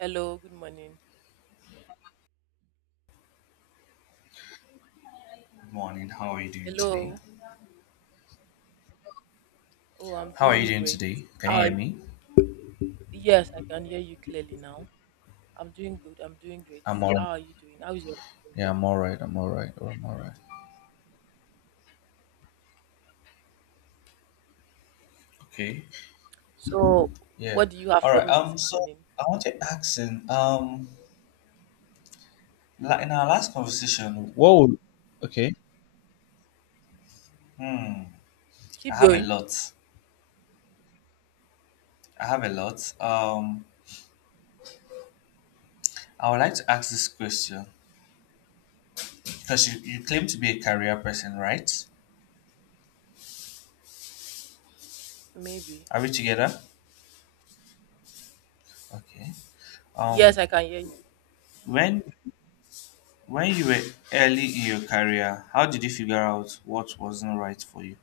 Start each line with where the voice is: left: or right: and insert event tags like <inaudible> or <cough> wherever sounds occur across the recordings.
right: Hello, good morning.
left: Good morning. How are you doing today?
right: Hello. Oh, I'm
left: How are you
right: doing
left: doing
right: great.
left: today? Can you
right: Uh,
left: hear me?
right: yes, I can hear you clearly now. I'm doing good. I'm doing great.
left: I'm all right.
right: How are you doing? How is your morning
left: Yeah, I'm
right: going?
left: all right. I'm all right. I'm all right. Okay.
right: So,
left: Yeah.
right: what do you have
left: All
right: for
left: right.
right: me this
left: So
right: morning?
left: I wanted to ask in our last conversation. Whoa. Okay. hmm, I
right: Keep
left: have a
right: going.
left: lot. I have a lot. I would like to ask this question because you claim to be a career person, right?
right: Maybe.
left: Are we together? Okay.
right: Yes,
left: Um.
right: I can hear you.
left: When you were early in your career, how did you figure out what wasn't right for you?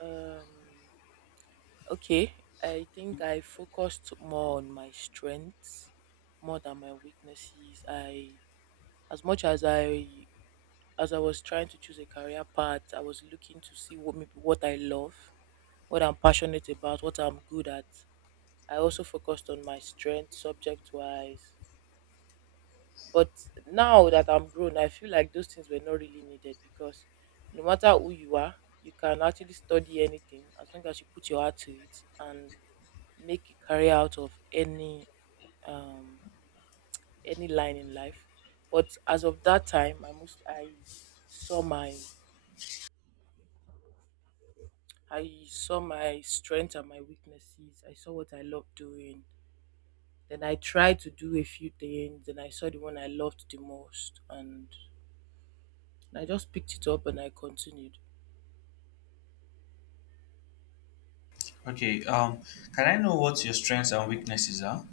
right: Um, okay. I think I focused more on my strengths more than my weaknesses. I, as much as I was trying to choose a career path, I was looking to see what maybe what I love, what I'm passionate about, what I'm good at. I also focused on my strength subject wise. But now that I'm grown, I feel like those things were not really needed because no matter who you are, you can actually study anything as long as you put your heart to it and make a career out of um any line in life. But as of that time, saw my I saw my strengths and my weaknesses. I saw what I love doing. Then I tried to do a few things. Then I saw the one I loved the most. And I just picked it up and I continued.
left: Okay, can I know what your strengths and weaknesses are?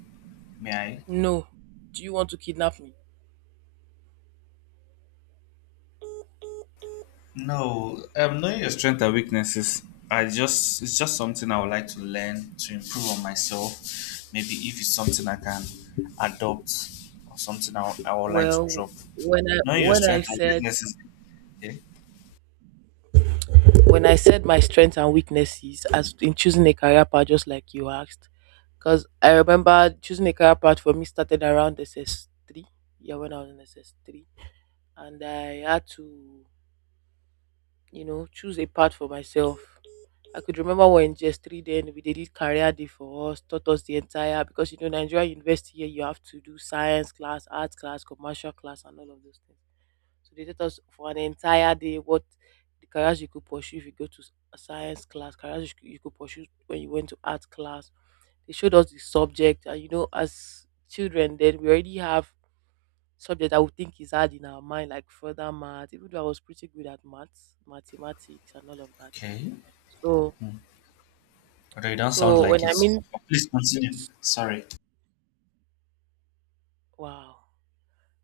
left: May I?
right: No, do you want to kidnap me?
left: No, knowing your strengths and weaknesses, I just it's just something I would like to learn to improve on myself. Maybe if it's something I can adopt or something I would like to
right: Well,
left: drop.
right: when I
left: Knowing your
right: when I
left: strengths and
right: said
left: weaknesses. Okay.
right: when I said my strengths and weaknesses as in choosing a career path, just like you asked, because I remember choosing a career path for me started around SS three. Yeah, when I was in SS three, and I had to choose a path for myself. I could remember when just 3 then we they did career day for us, taught us the entire because you know Nigeria University here you have to do science class, arts class, commercial class and all of those things. So they taught us for an entire day what the careers you could pursue if you go to a science class, careers you could pursue when you went to art class. They showed us the subject and you know as children then we already have subject I would think is hard in our mind, like further math, even though I was pretty good at maths, mathematics, and all of that.
left: Okay.
right: So,
left: Although you don't sound
right: so, when
left: like
right: I
left: it.
right: mean,
left: Please continue.
right: s-
left: Sorry.
right: wow,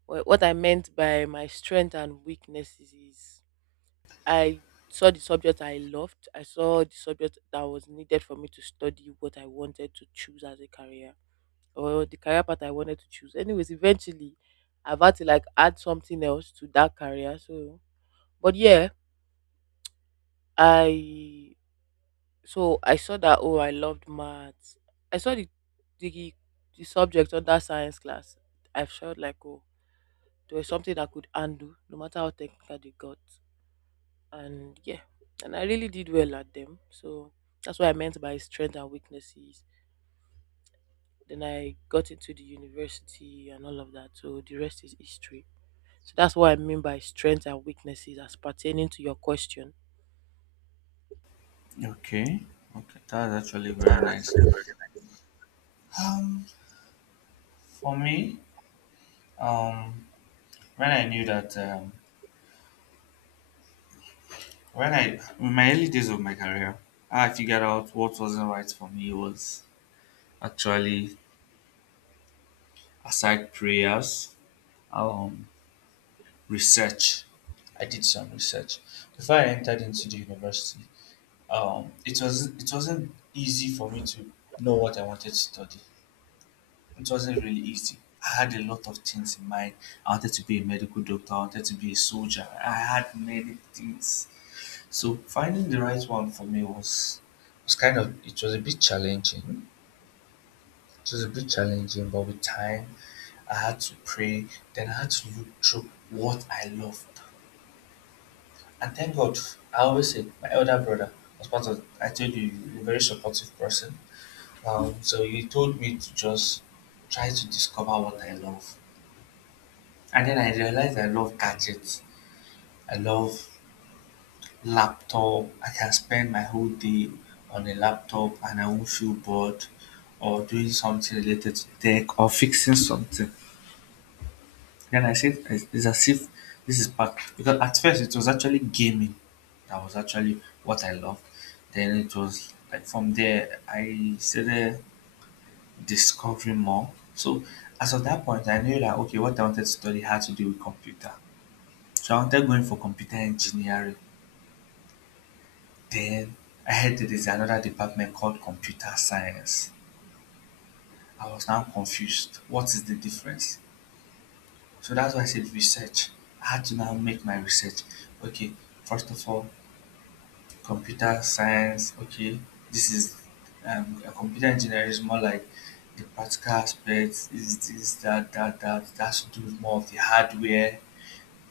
right: what I meant by my strength and weaknesses is I saw the subject I loved, I saw the subject that was needed for me to study what I wanted to choose as a career or the career path I wanted to choose. Anyways, eventually, I've had to like add something else to that career. So, but yeah, I So I saw that oh I loved maths. I saw the the, the subject under science class. I felt like oh there was something I could undo no matter how technical they got. And yeah. And I really did well at them. So that's what I meant by strength and weaknesses. Then I got into the university and all of that. So the rest is history. So that's what I mean by strength and weaknesses as pertaining to your question.
left: Okay, okay, that's actually very nice. Um, for me, um, when I knew that, when I in my early days of my career, how I figured out what wasn't right for me was actually aside prayers, um, research. I did some research before I entered into the university. It was it wasn't easy for me to know what I wanted to study. It wasn't really easy. I had a lot of things in mind. I wanted to be a medical doctor, I wanted to be a soldier. I had many things. So finding the right one for me was kind of it was a bit challenging. It was a bit challenging, but with time I had to pray, then I had to look through what I loved. And thank God, I always say my elder brother was part of I told you he's a very supportive person. So he told me to just try to discover what I love. And then I realized I love gadgets. I love laptop. I can spend my whole day on a laptop and I won't feel bored or doing something related to tech or fixing something. Then I said it's as if this is part because at first it was actually gaming that was actually what I loved. Then it was like from there I started discovering more. So as of that point I knew that okay what I wanted to study had to do with computer. So I wanted going for computer engineering. Then I heard that there's another department called computer science. I was now confused. What is the difference? So that's why I said research. I had to now make my research. Okay, first of all, computer science. Okay, this is a computer engineering is more like the practical aspects. Is this that? That's to do with more of the hardware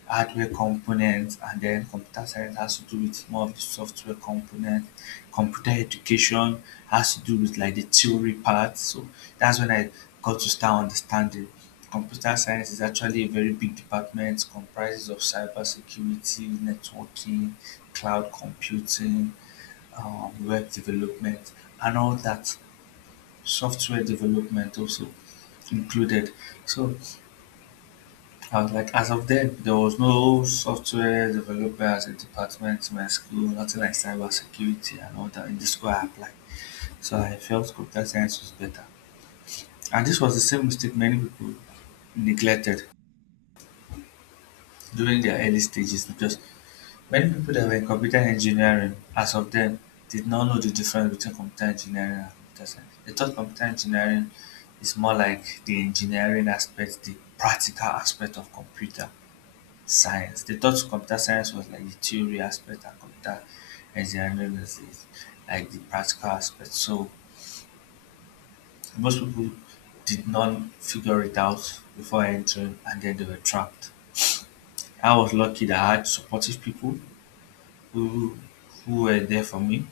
left: hardware components, and then computer science has to do with more of the software component. Computer education has to do with like the theory part. So that's when I got to start understanding computer science is actually a very big department, comprises of cybersecurity, networking, cloud computing, web development and all that, software development also included. So and like as of then, there was no software developers in department, in my school, nothing like cyber security and all that in the school I applied. So I felt computer science was better. And this was the same mistake many people neglected during their early stages, because many people that were in computer engineering as of then did not know the difference between computer engineering and computer science. They thought computer engineering is more like the engineering aspect, the practical aspect of computer science. They thought computer science was like the theory aspect and computer engineering was the, like the practical aspect. So most people did not figure it out before entering and then they were trapped. I was lucky that I had supportive people who were there for me.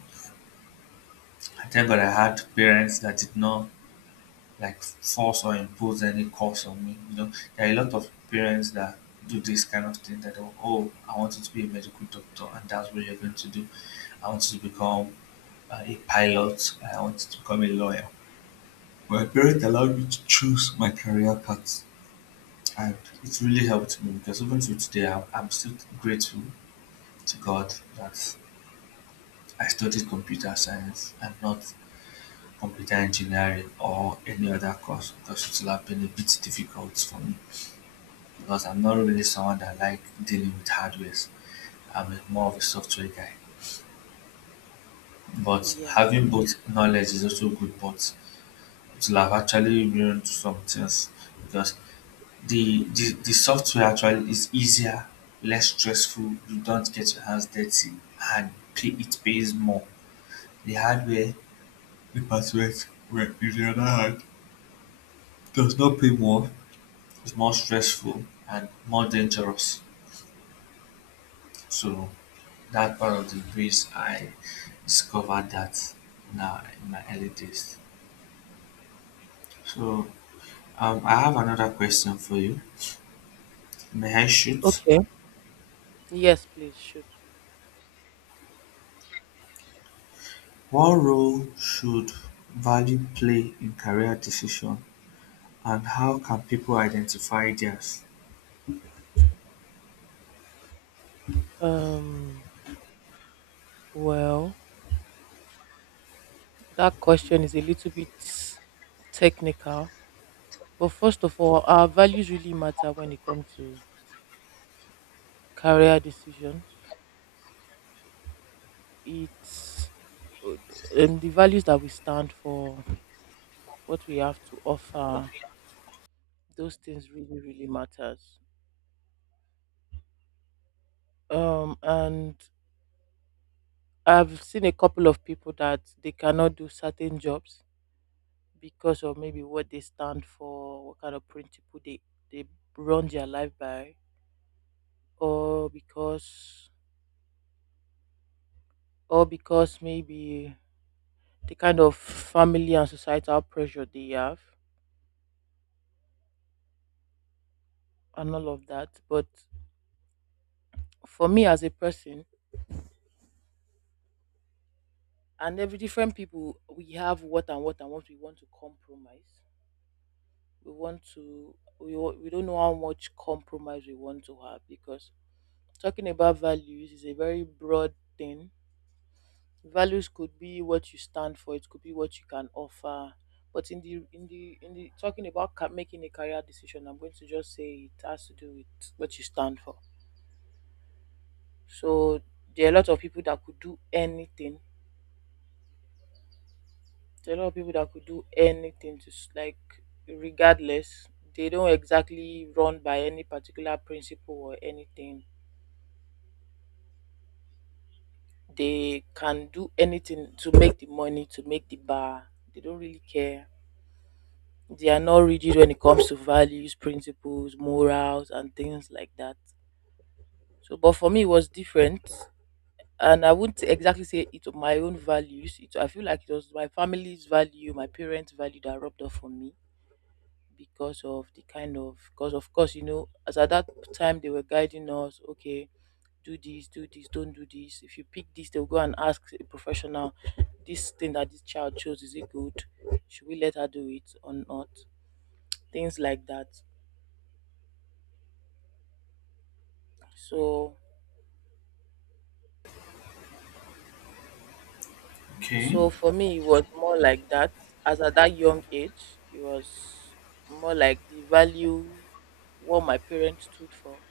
left: I thank God I had parents that did not like force or impose any course on me. You know, there are a lot of parents that do this kind of thing that oh, oh I want you to be a medical doctor and that's what you're going to do. I want you to become a pilot. I wanted to become a lawyer. My parents allowed me to choose my career path, and it really helped me because even till today, I'm still grateful to God that I studied computer science and not computer engineering or any other course, because it would have been a bit difficult for me because I'm not really someone that like dealing with hardwares. More of a software guy. But
right: Yeah.
left: having both knowledge is also good, but it will have actually ruined some things because the software actually is easier, less stressful. You don't get your hands dirty, and it pays more. The hardware department, well, on the other hand, does not pay more. It's more stressful and more dangerous. So that part of the breeze, I discovered that now in my early days. So I have another question for you. May I shoot?
right: Okay. Yes, please shoot.
left: What role should value play in career decision, and how can people identify theirs?
right: Um well, that question is a little bit technical, but first of all, our values really matter when it comes to career decisions. It's the values that we stand for, what we have to offer, those things really, really matters. And I've seen a couple of people that they cannot do certain jobs because of maybe what they stand for, what kind of principle they run their life by, or because maybe the kind of family and societal pressure they have and all of that. But for me as a person and every different people, we have what and what and what we want to compromise. We want to we don't know how much compromise we want to have because talking about values is a very broad thing. Values could be what you stand for. It could be what you can offer. But in the talking about making a career decision, I'm going to just say it has to do with what you stand for. So there are a lot of people that could do anything. There are a lot of people that could do anything, just like regardless. They don't exactly run by any particular principle or anything. They can do anything to make the money, to make the bar. They don't really care they are not rigid when it comes to values, principles, morals, and things like that. So, but for me, it was different, and I wouldn't exactly say it was my own values. It, I feel like it was my family's value, my parents' value that rubbed off on me because of the kind of, because of course, you know, as at that time they were guiding us. Okay, do this, don't do this. If you pick this, they'll go and ask a professional. This thing that this child chose is it good? Should we let her do it or not? Things like that. So
left: Okay.
right: so for me it was more like that. As at that young age, it was more like the value what my parents stood for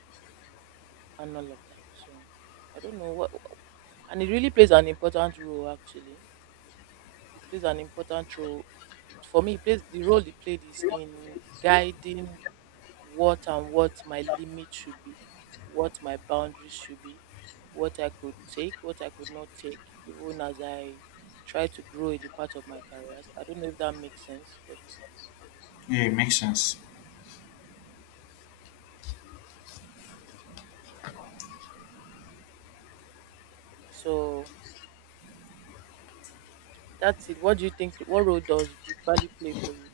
right: and all of that. So I don't know what and it really plays an important role actually. It plays an important role for me it plays the role it played is in guiding what and what my limit should be, what my boundaries should be, what I could take, what I could not take, even as I try to grow in the part of my career. I don't know if that makes sense, but
left: Yeah, it makes sense.
right: so that's it. What do you think? What role does the value play for you?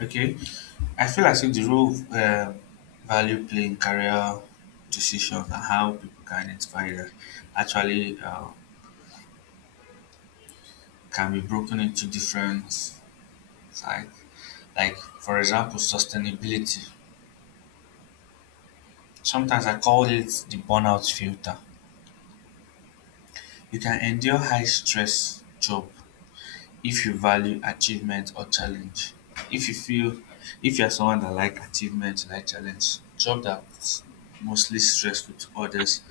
left: Okay. I feel as if the role of value play in career decisions and how people can identify that actually can be broken into different sides. Like, for example, sustainability. Sometimes I call it the burnout filter. You can endure high stress job if you value achievement or challenge. If you feel if you are someone that like achievement, like challenge job that's mostly stressful to others,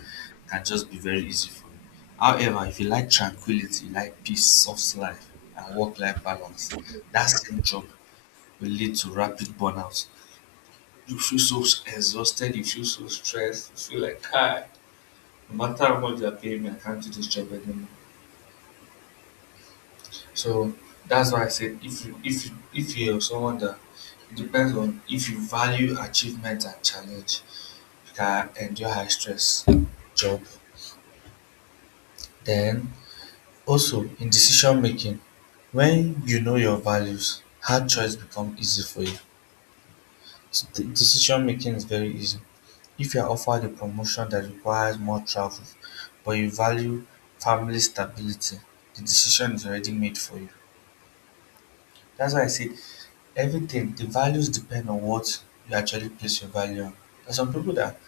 left: can just be very easy for you. However, if you like tranquility, like peace, soft life and work life balance, that same job will lead to rapid burnout. You feel so exhausted, you feel so stressed, you feel like hi, no matter how much they are paying me, I can't do this job anymore. So that's why I said if if you're someone that it depends on if you value achievement and challenge, you can endure high stress job. Then also in decision making, when you know your values, hard choice become easy for you. So decision making is very easy. If you are offered a promotion that requires more travel, but you value family stability, the decision is already made for you. That's why I said everything the values depend on what you actually place your value on. There are some people that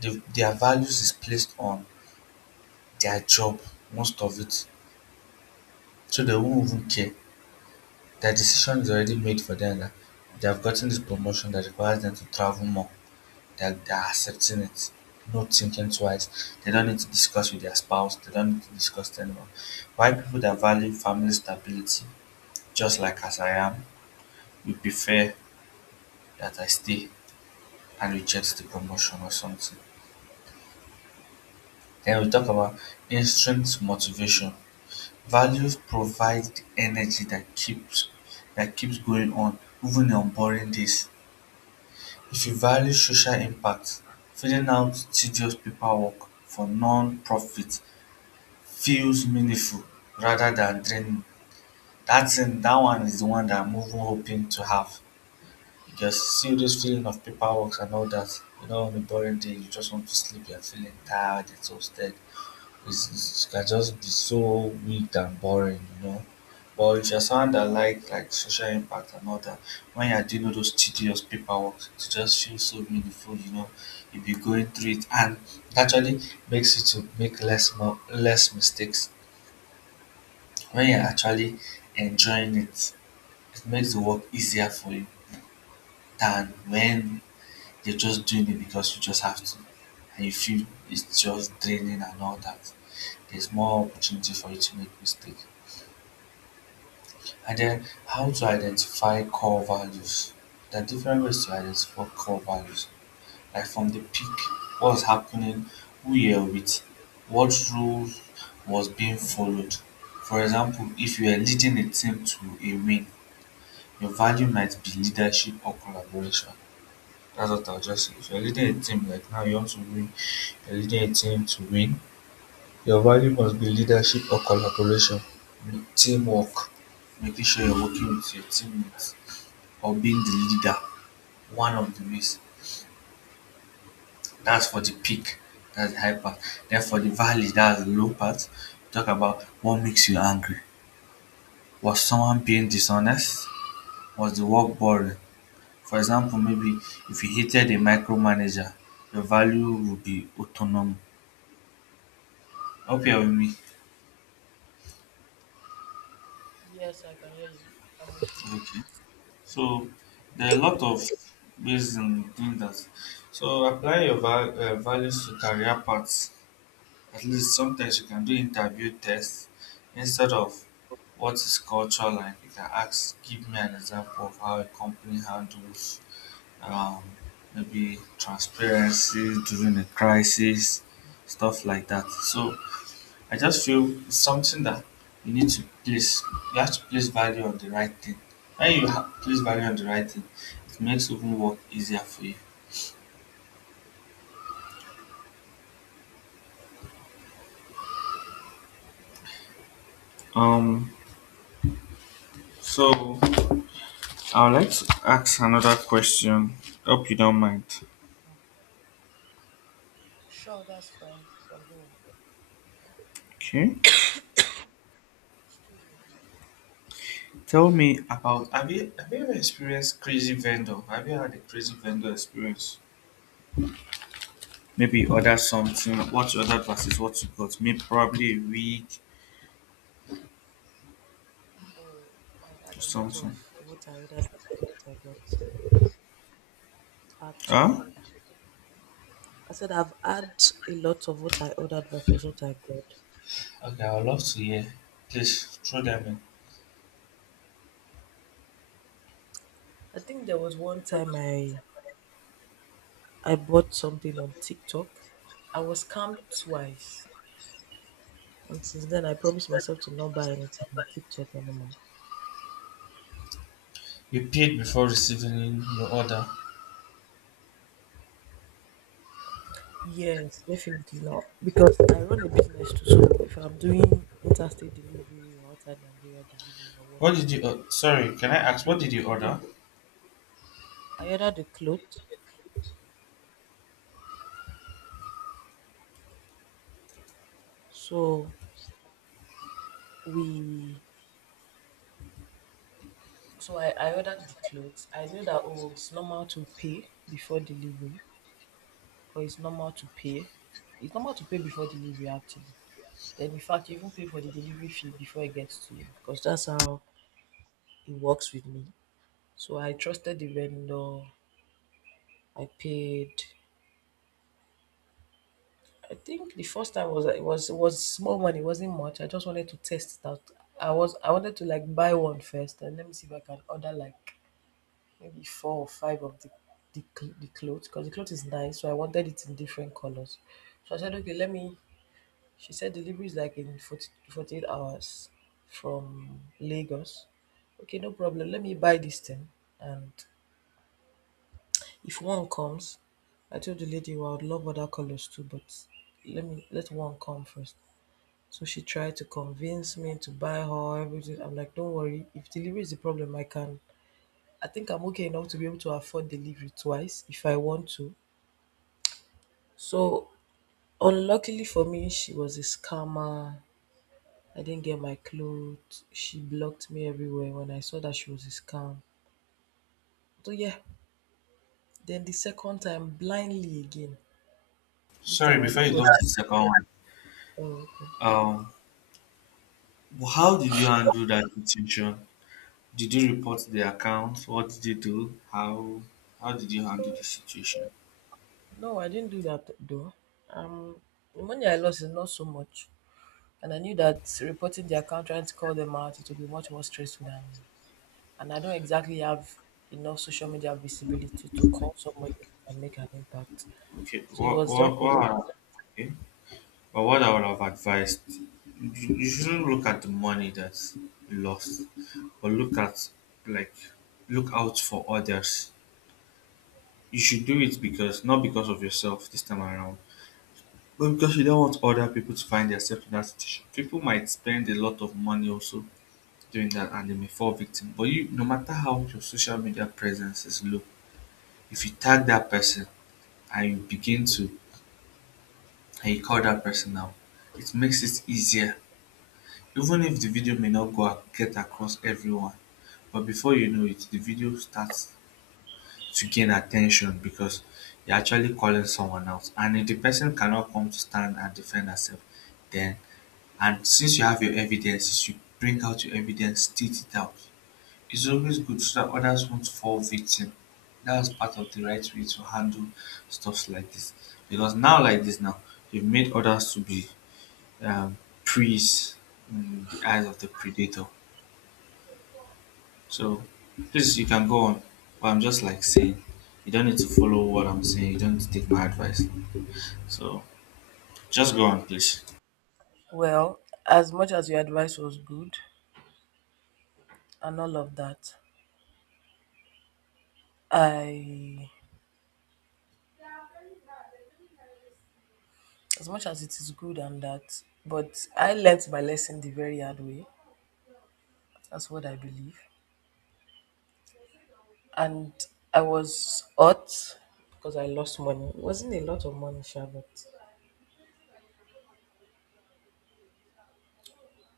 left: their values is placed on their job, most of it. So they won't even care. Their decision is already made for them that they have gotten this promotion that requires them to travel more. They're accepting it, not thinking twice. They don't need to discuss with their spouse, they don't need to discuss to anyone. Why people that value family stability, just like as I am, we prefer that I stay and reject the promotion or something. Then we talk about intrinsic motivation. Values provide the energy that keeps going on even on boring days. If you value social impact, filling out tedious paperwork for non-profit feels meaningful rather than draining. That thing, that one is the one that I'm even hoping to have. Because see this feeling of paperwork and all that, you know, on a boring day, you just want to sleep, you're feeling tired, exhausted. It's, it can just be so weak and boring, you know. But if you're someone that like social impact and all that, when you're doing all those tedious paperwork, it just feels so meaningful, you know. You'll be going through it, and it actually makes you to make less mistakes when you're actually enjoying it. It makes the work easier for you than when you're just doing it because you just have to, and you feel it's just draining and all that. There's more opportunity for you to make mistakes. And then how to identify core values. There are different ways to identify core values. Like from the peak, what's happening, who you're with, what rules was being followed. For example, if you are leading a team to a win, your value might be leadership or collaboration. That's what I'll just say. If you're leading a team, like now you want to win, you're leading a team to win, your value must be leadership or collaboration, teamwork, making sure you're working with your teammates or being the leader, one of the ways. That's for the peak, that's the high part. Then for the valley, that's the low part. Talk about what makes you angry. Was someone being dishonest? Was the work boring? For example, maybe if you hated a micromanager, your value would be autonomy. Hope you're with me.
right: Yes, I can hear you. I'm with you.
left: Okay. So there are a lot of ways in doing that. So apply your values to career paths. At least sometimes you can do interview tests instead of what is culture like. You can ask, give me an example of how a company handles um, maybe transparency during a crisis, stuff like that. So I just feel it's something that you need to place. You have to place value on the right thing. When you place value on the right thing, it makes even work easier for you. Um, so I would like to ask another question. Hope you don't mind.
right: Mm. Sure, that's fine. You can go on.
left: Okay.
right: Excuse me, please.
left: Tell me about, have you ever experienced crazy vendor? Have you had a crazy vendor experience? Maybe you order something. What you ordered versus what you got. Maybe probably a week
right: Oh, I've
left: or
right: had a lot of
left: something.
right: what I heard and what I got,
left: Huh?
right: actually. I said I've had a lot of what I ordered versus what I got.
left: Okay, I would love to hear. Please throw them in.
right: I think there was one time I bought something on TikTok. I was scammed twice. And since then I promised myself to not buy anything on TikTok anymore.
left: You paid before receiving your order.
right: Yes, definitely not. Because I run a business too, so if I'm doing interstate delivery or outside Nigeria delivery or
left: What
right: whatnot,
left: did you? Sorry, can I ask, what
right: the-
left: did you order?
right: I ordered the clothes. So we So I ordered the clothes. I knew that oh it's normal to pay before delivery or it's normal to pay. It's normal to pay before delivery actually. Then in fact you even pay for the delivery fee before it gets to you. Because that's how it works with me. So I trusted the vendor. I paid I think the first time was it was small money, it wasn't much. I just wanted to test it out. I wanted to like buy one first and let me see if I can order like maybe four or five of the clothes because the clothes is nice. So I wanted it in different colors. So I said, okay, let me. She said delivery is like in 40 48 hours from Lagos. Okay, no problem. Let me buy this thing. And if one comes, I told the lady, well, I would love other colors too, but let me let one come first. So she tried to convince me to buy her everything. I'm like, don't worry. If delivery is the problem, I think I'm okay enough to be able to afford delivery twice if I want to. So, unluckily for me, she was a scammer. I didn't get my clothes. She blocked me everywhere when I saw that she was a scam. So, yeah, then the second time, blindly again. This
left: Sorry,
right: time, I
left: before
right: think it
left: you
right: was.
left: go to the second one.
right: Oh, okay.
left: Um. How did you handle that situation? Did you report the account? What did you do? How did you handle the situation?
right: No, I didn't do that though. Um, the money I lost is not so much. And I knew that reporting the account, trying to call them out, it would be much more stressful than and I don't exactly have enough social media visibility to call somebody and make an impact.
left: Okay.
right: So it was just a waste of
left: Okay. But what I would have advised you, you shouldn't look at the money that's lost, but look at, like, look out for others. You should do it because, not because of yourself this time around, but because you don't want other people to find themselves in that situation. People might spend a lot of money also doing that and they may fall victim. But you, no matter how your social media presence is low, if you tag that person and you begin to and you call that person out, it makes it easier. Even if the video may not get across everyone, but before you know it, the video starts to gain attention because you're actually calling someone out. And if the person cannot come to stand and defend herself, then, and since you have your evidences, you bring out your evidence, state it out. It's always good so that others won't fall victim. That's part of the right way to handle stuff like this. Because now, like this, now you've made others to be um, priests in the eyes of the predator. So, please, you can go on. But I'm just like saying, you don't need to follow what I'm saying. You don't need to take my advice. So, just go on, please.
right: well, as much as your advice was good and all of that, I as much as it is good and that, but I learnt my lesson the very hard way. That's what I believe. And I was hurt because I lost money. It wasn't a lot of money, sure, but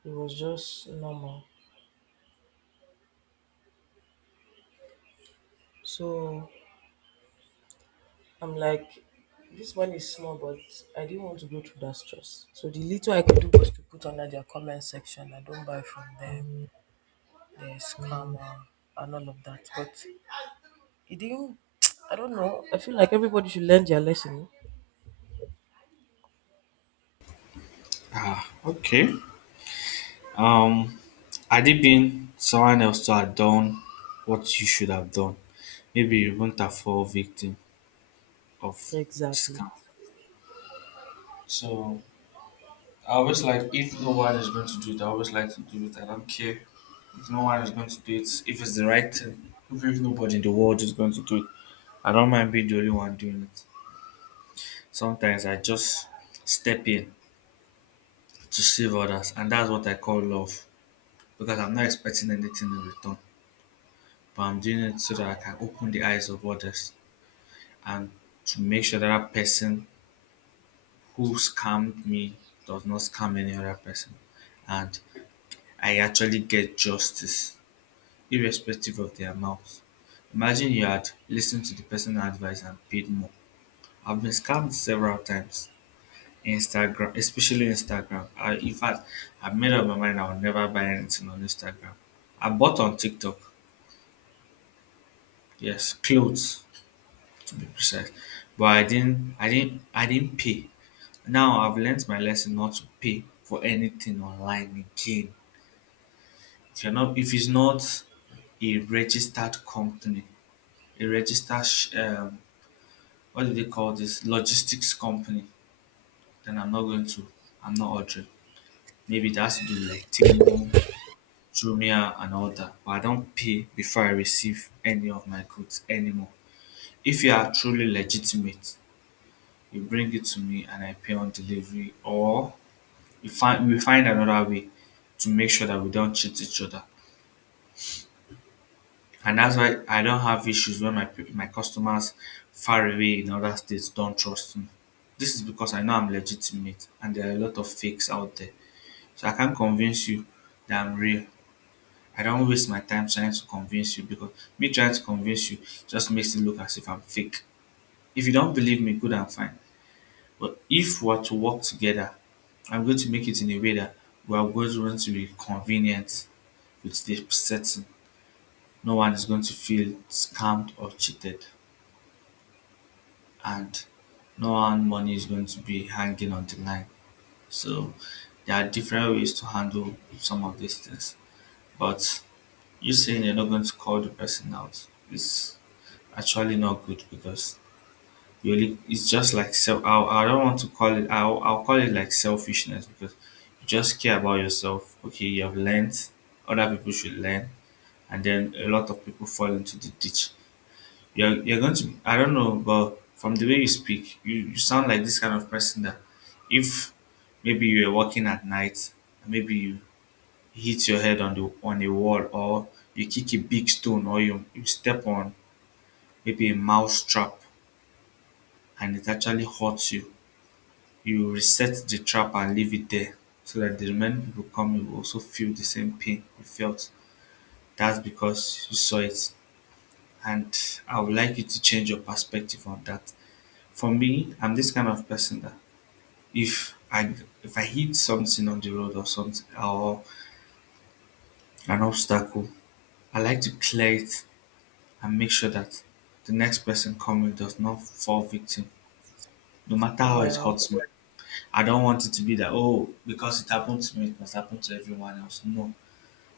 right: it was just normal. So I'm like, this money is small, but I didn't want to go through that stress. So the little I could do was to put under their comment section. I don't buy from them. They scam and all of that. But it didn't. <tsk> I don't know. I feel like everybody should learn their lesson.
left: Ah, okay. Um, Had it been someone else to have done what you should have done, maybe you wouldn't have fall victim of
right: Exactly.
left: discount. So I always like, if no one is going to do it, I always like to do it. I don't care, if no one is going to do it, if it's the right thing, if nobody in the world is going to do it, I don't mind being the only one doing it. Sometimes I just step in to save others, and that's what I call love, because I'm not expecting anything in return, but I'm doing it so that I can open the eyes of others and to make sure that that person who scammed me does not scam any other person, and I actually get justice, irrespective of the amount. Imagine you had listened to the personal advice and paid more. I've been scammed several times. Instagram, especially Instagram. I, in fact, I've made up my mind, I will never buy anything on Instagram. I bought on TikTok, yes, clothes to be precise, but I didn't pay. Now I've learned my lesson not to pay for anything online again. If it's not a registered company, a registered what do they call this, logistics company. Then I'm not going to. I'm not ordering. Maybe it has to do with like Temu, Jumia, and all that. But I don't pay before I receive any of my goods anymore. If you are truly legitimate, you bring it to me and I pay on delivery, or you find we find another way to make sure that we don't cheat each other. And that's why I don't have issues when my my customers far away in other states don't trust me. This is because I know I'm legitimate and there are a lot of fakes out there. So I can't convince you that I'm real. I don't waste my time trying to convince you, because me trying to convince you just makes it look as if I'm fake. If you don't believe me, good and fine. But if we're to work together, I'm going to make it in a way that we are both going to be convenient with the setting. No one is going to feel scammed or cheated. And no one money is going to be hanging on the line. So there are different ways to handle some of these things. But you saying you're not going to call the person out is actually not good, because you only, it's just like self. I don't want to call it. I'll call it like selfishness, because you just care about yourself. Okay, you have learned. Other people should learn, and then a lot of people fall into the ditch. You're going to, I don't know, but from the way you speak, you sound like this kind of person that, if maybe you're walking at night, maybe you hit your head on the on a wall, or you kick a big stone, or you step on maybe a mouse trap and it actually hurts you, you reset the trap and leave it there so that the remaining people come, you will also feel the same pain you felt. That's because you saw it. And I would like you to change your perspective on that. For me, I'm this kind of person that if I if I hit something on the road or something, or an obstacle, I like to clear it and make sure that the next person coming does not fall victim. No matter how it
right: Well,
left: hurts me, I don't want it to be that, oh, because it happened to me, it must happen to everyone else. No,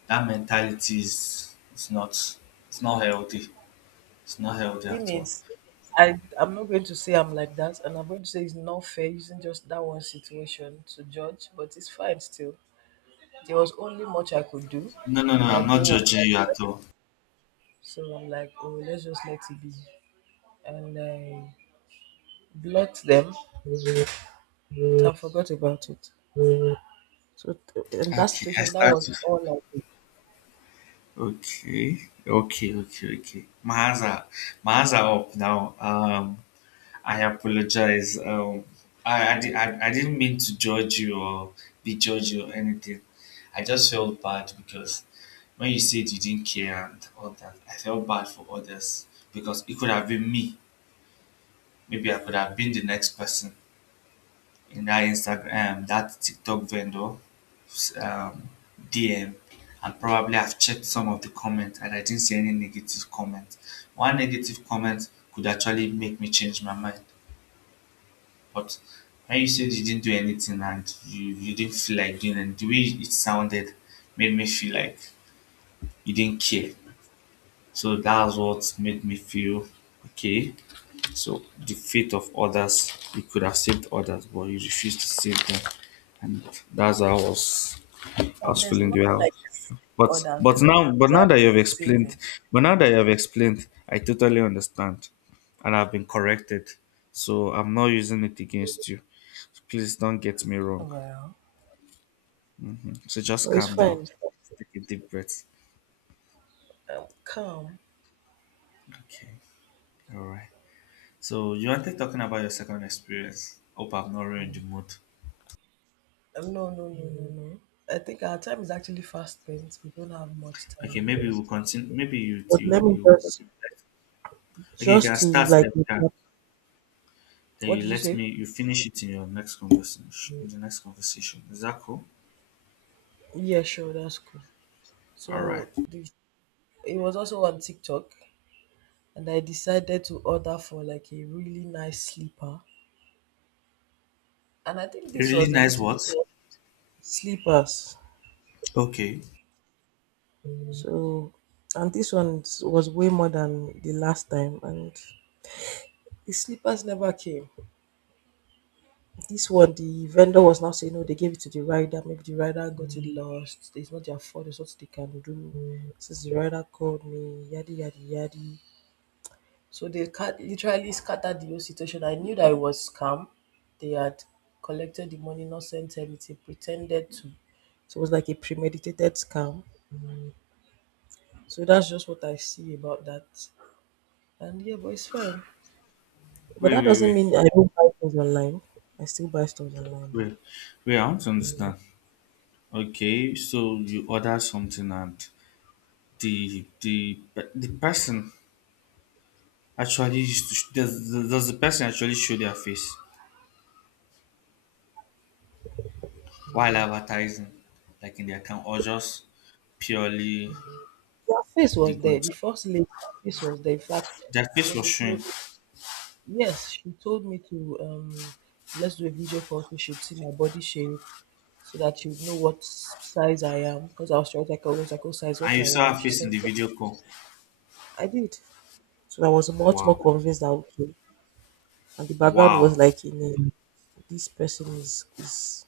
left: that mentality is, it's not healthy. It's not healthy
right: thing
left: at all.
right: is, I'm not going to say I'm like that, and I'm going to say it's not fair using just that one situation to judge. But it's fine still. There was only much I could do,
left: No, no, no.
right: and I
left: I'm not
right: didn't want.
left: judging you at all.
right: So I'm like, oh, let's just let it be. And I blocked them. I forgot about it. So in that
left: Okay, I
right: situation, that was
left: start.
right: all I did.
left: Okay, okay, okay, okay. Maza, Maza up now. I apologize. Um, I didn't mean to judge you or be judge you or anything. I just felt bad because when you said you didn't care and all that, I felt bad for others, because it could have been me. Maybe I could have been the next person in that Instagram, that TikTok vendor, um, DM, and probably I've checked some of the comments and I didn't see any negative comment. One negative comment could actually make me change my mind. But when you said you didn't do anything and you didn't feel like doing it, the way it sounded made me feel like you didn't care. So that's what made me feel okay. So the fate of others, you could have saved others, but you refused to save them, and that's how I
right: And
left: was
right: there's
left: feeling the way I
right: nothing
left: was.
right: like
left: But
right: others. There's not
left: now
right: exact
left: that you have explained,
right: saving.
left: but now that you have explained, I totally understand, and I've been corrected, so I'm not using it against you. So, please don't get me
right: Oh,
left: wrong.
right: well,
left: So just
right: no, it's
left: calm down,
right: fine. It's fine.
left: take a deep breath.
right: I'm calm.
left: Okay, all right. So you wanted talking about your second experience. Hope I've not ruined the mood.
right: No, no, no, no, no. I think our time is actually fast spent. We don't have much time
left: Okay, maybe
right: anymore.
left: we'll continue. Maybe you
right: But
left: you
right: let me
left: you.
right: just
left: Okay, you can
right: to
left: start
right: like
left: that card.
right: recap.
left: Then
right: What
left: you
right: did you
left: let
right: say?
left: me you finish it in your next conversation. In the next conversation, is that cool?
right: Yeah, sure, that's cool.
left: All right.
right: So the, it was also on TikTok. And I decided to order for like a really nice slipper. And I think
left: A
right: this
left: really
right: was a
left: nice
right: little
left: what?
right: bit sleepers.
left: Okay.
right: So, and this one was way more than the last time, and the sleepers never came. This one, the vendor was now saying, no, they gave it to the rider. Maybe the rider got it lost. It's not their fault. It's what they can do. Since the rider called me, yadi yadi yadi. So they cut literally scattered the whole situation. I knew that it was scam. They had collected the money, not sent anything, pretended to. So it was like a premeditated scam. So that's just what I see about that. And yeah, but it's fine. But
left: Wait,
right: that
left: wait,
right: doesn't
left: wait,
right: mean I don't buy things online. I still buy stuff online though.
left: wait, wait. I want to understand. Okay, so you order something and the the the person actually used to sh- does the person actually show their face while advertising, like in the account, or just purely
right: Their face
left: the
right: was there. The
left: goods?
right: first lady, her face was there. In fact, it
left: Their face was
right: was a
left: showing,
right: close. Yes, she told me to let's do a video call so she should see my body shape so that you would know what size I am. Because I was trying to like, I was like, oh, size
left: and
right: what
left: you
right: I
left: saw
right: am.
left: her
right: She
left: face in
right: sent
left: the
right: it.
left: video call.
right: I did. So I was much more
left: Wow,
right: convinced that okay. And the background was
left: wow.
right: like, in a, this person is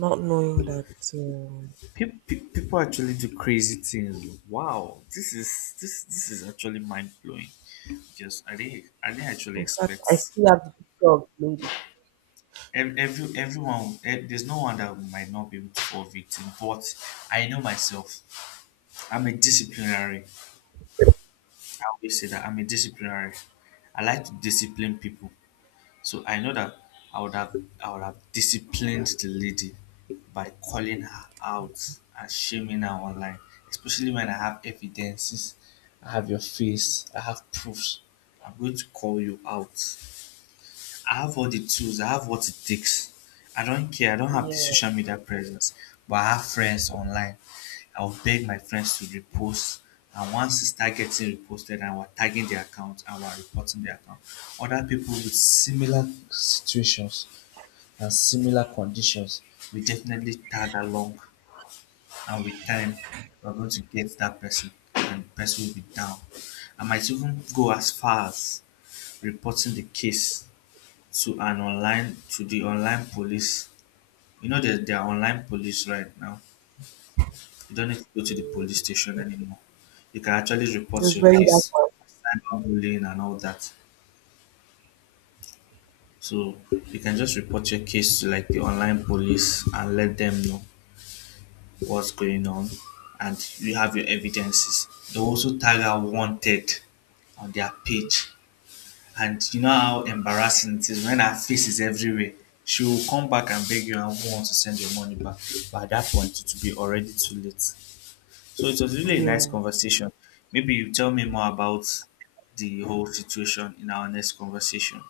right: not knowing that. Um,
left: People actually do crazy things. Wow, this is this this is actually mind blowing. Just I didn't actually
right: in fact,
left: expect
right: I still have the picture of the lady.
left: everyone. There's no one that might not be able to fall victim, but I know myself. I'm a disciplinary. I always say that I'm a disciplinary. I like to discipline people. So I know that I would have I would have disciplined the lady by calling her out and shaming her online, especially when I have evidences, I have your face, I have proofs. I'm going to call you out. I have all the tools, I have what it takes. I don't care, I don't have the
right: Yeah,
left: social media presence, but I have friends online. I'll beg my friends to repost. And once it starts getting reposted and we're tagging the account and we're reporting the account, other people with similar situations and similar conditions we definitely tag along, and with time we're going to get that person and the person will be down. I might even go as far as reporting the case to an online to the online police. You know that there are online police right now. You don't need to go to the police station anymore. You can actually report
right: there's
left: your
right: very that
left: case,
right: one.
left: cyberbullying and all that. So you can just report your case to like the online police and let them know what's going on, and you have your evidences. They also tag out wanted on their page. And you know how embarrassing it is when her face is everywhere. She will come back and beg you and want to send your money back. But at that point, it will be already too late. So it was really a nice
right: Yeah.
left: conversation. Maybe you tell me more about the whole situation in our next conversation.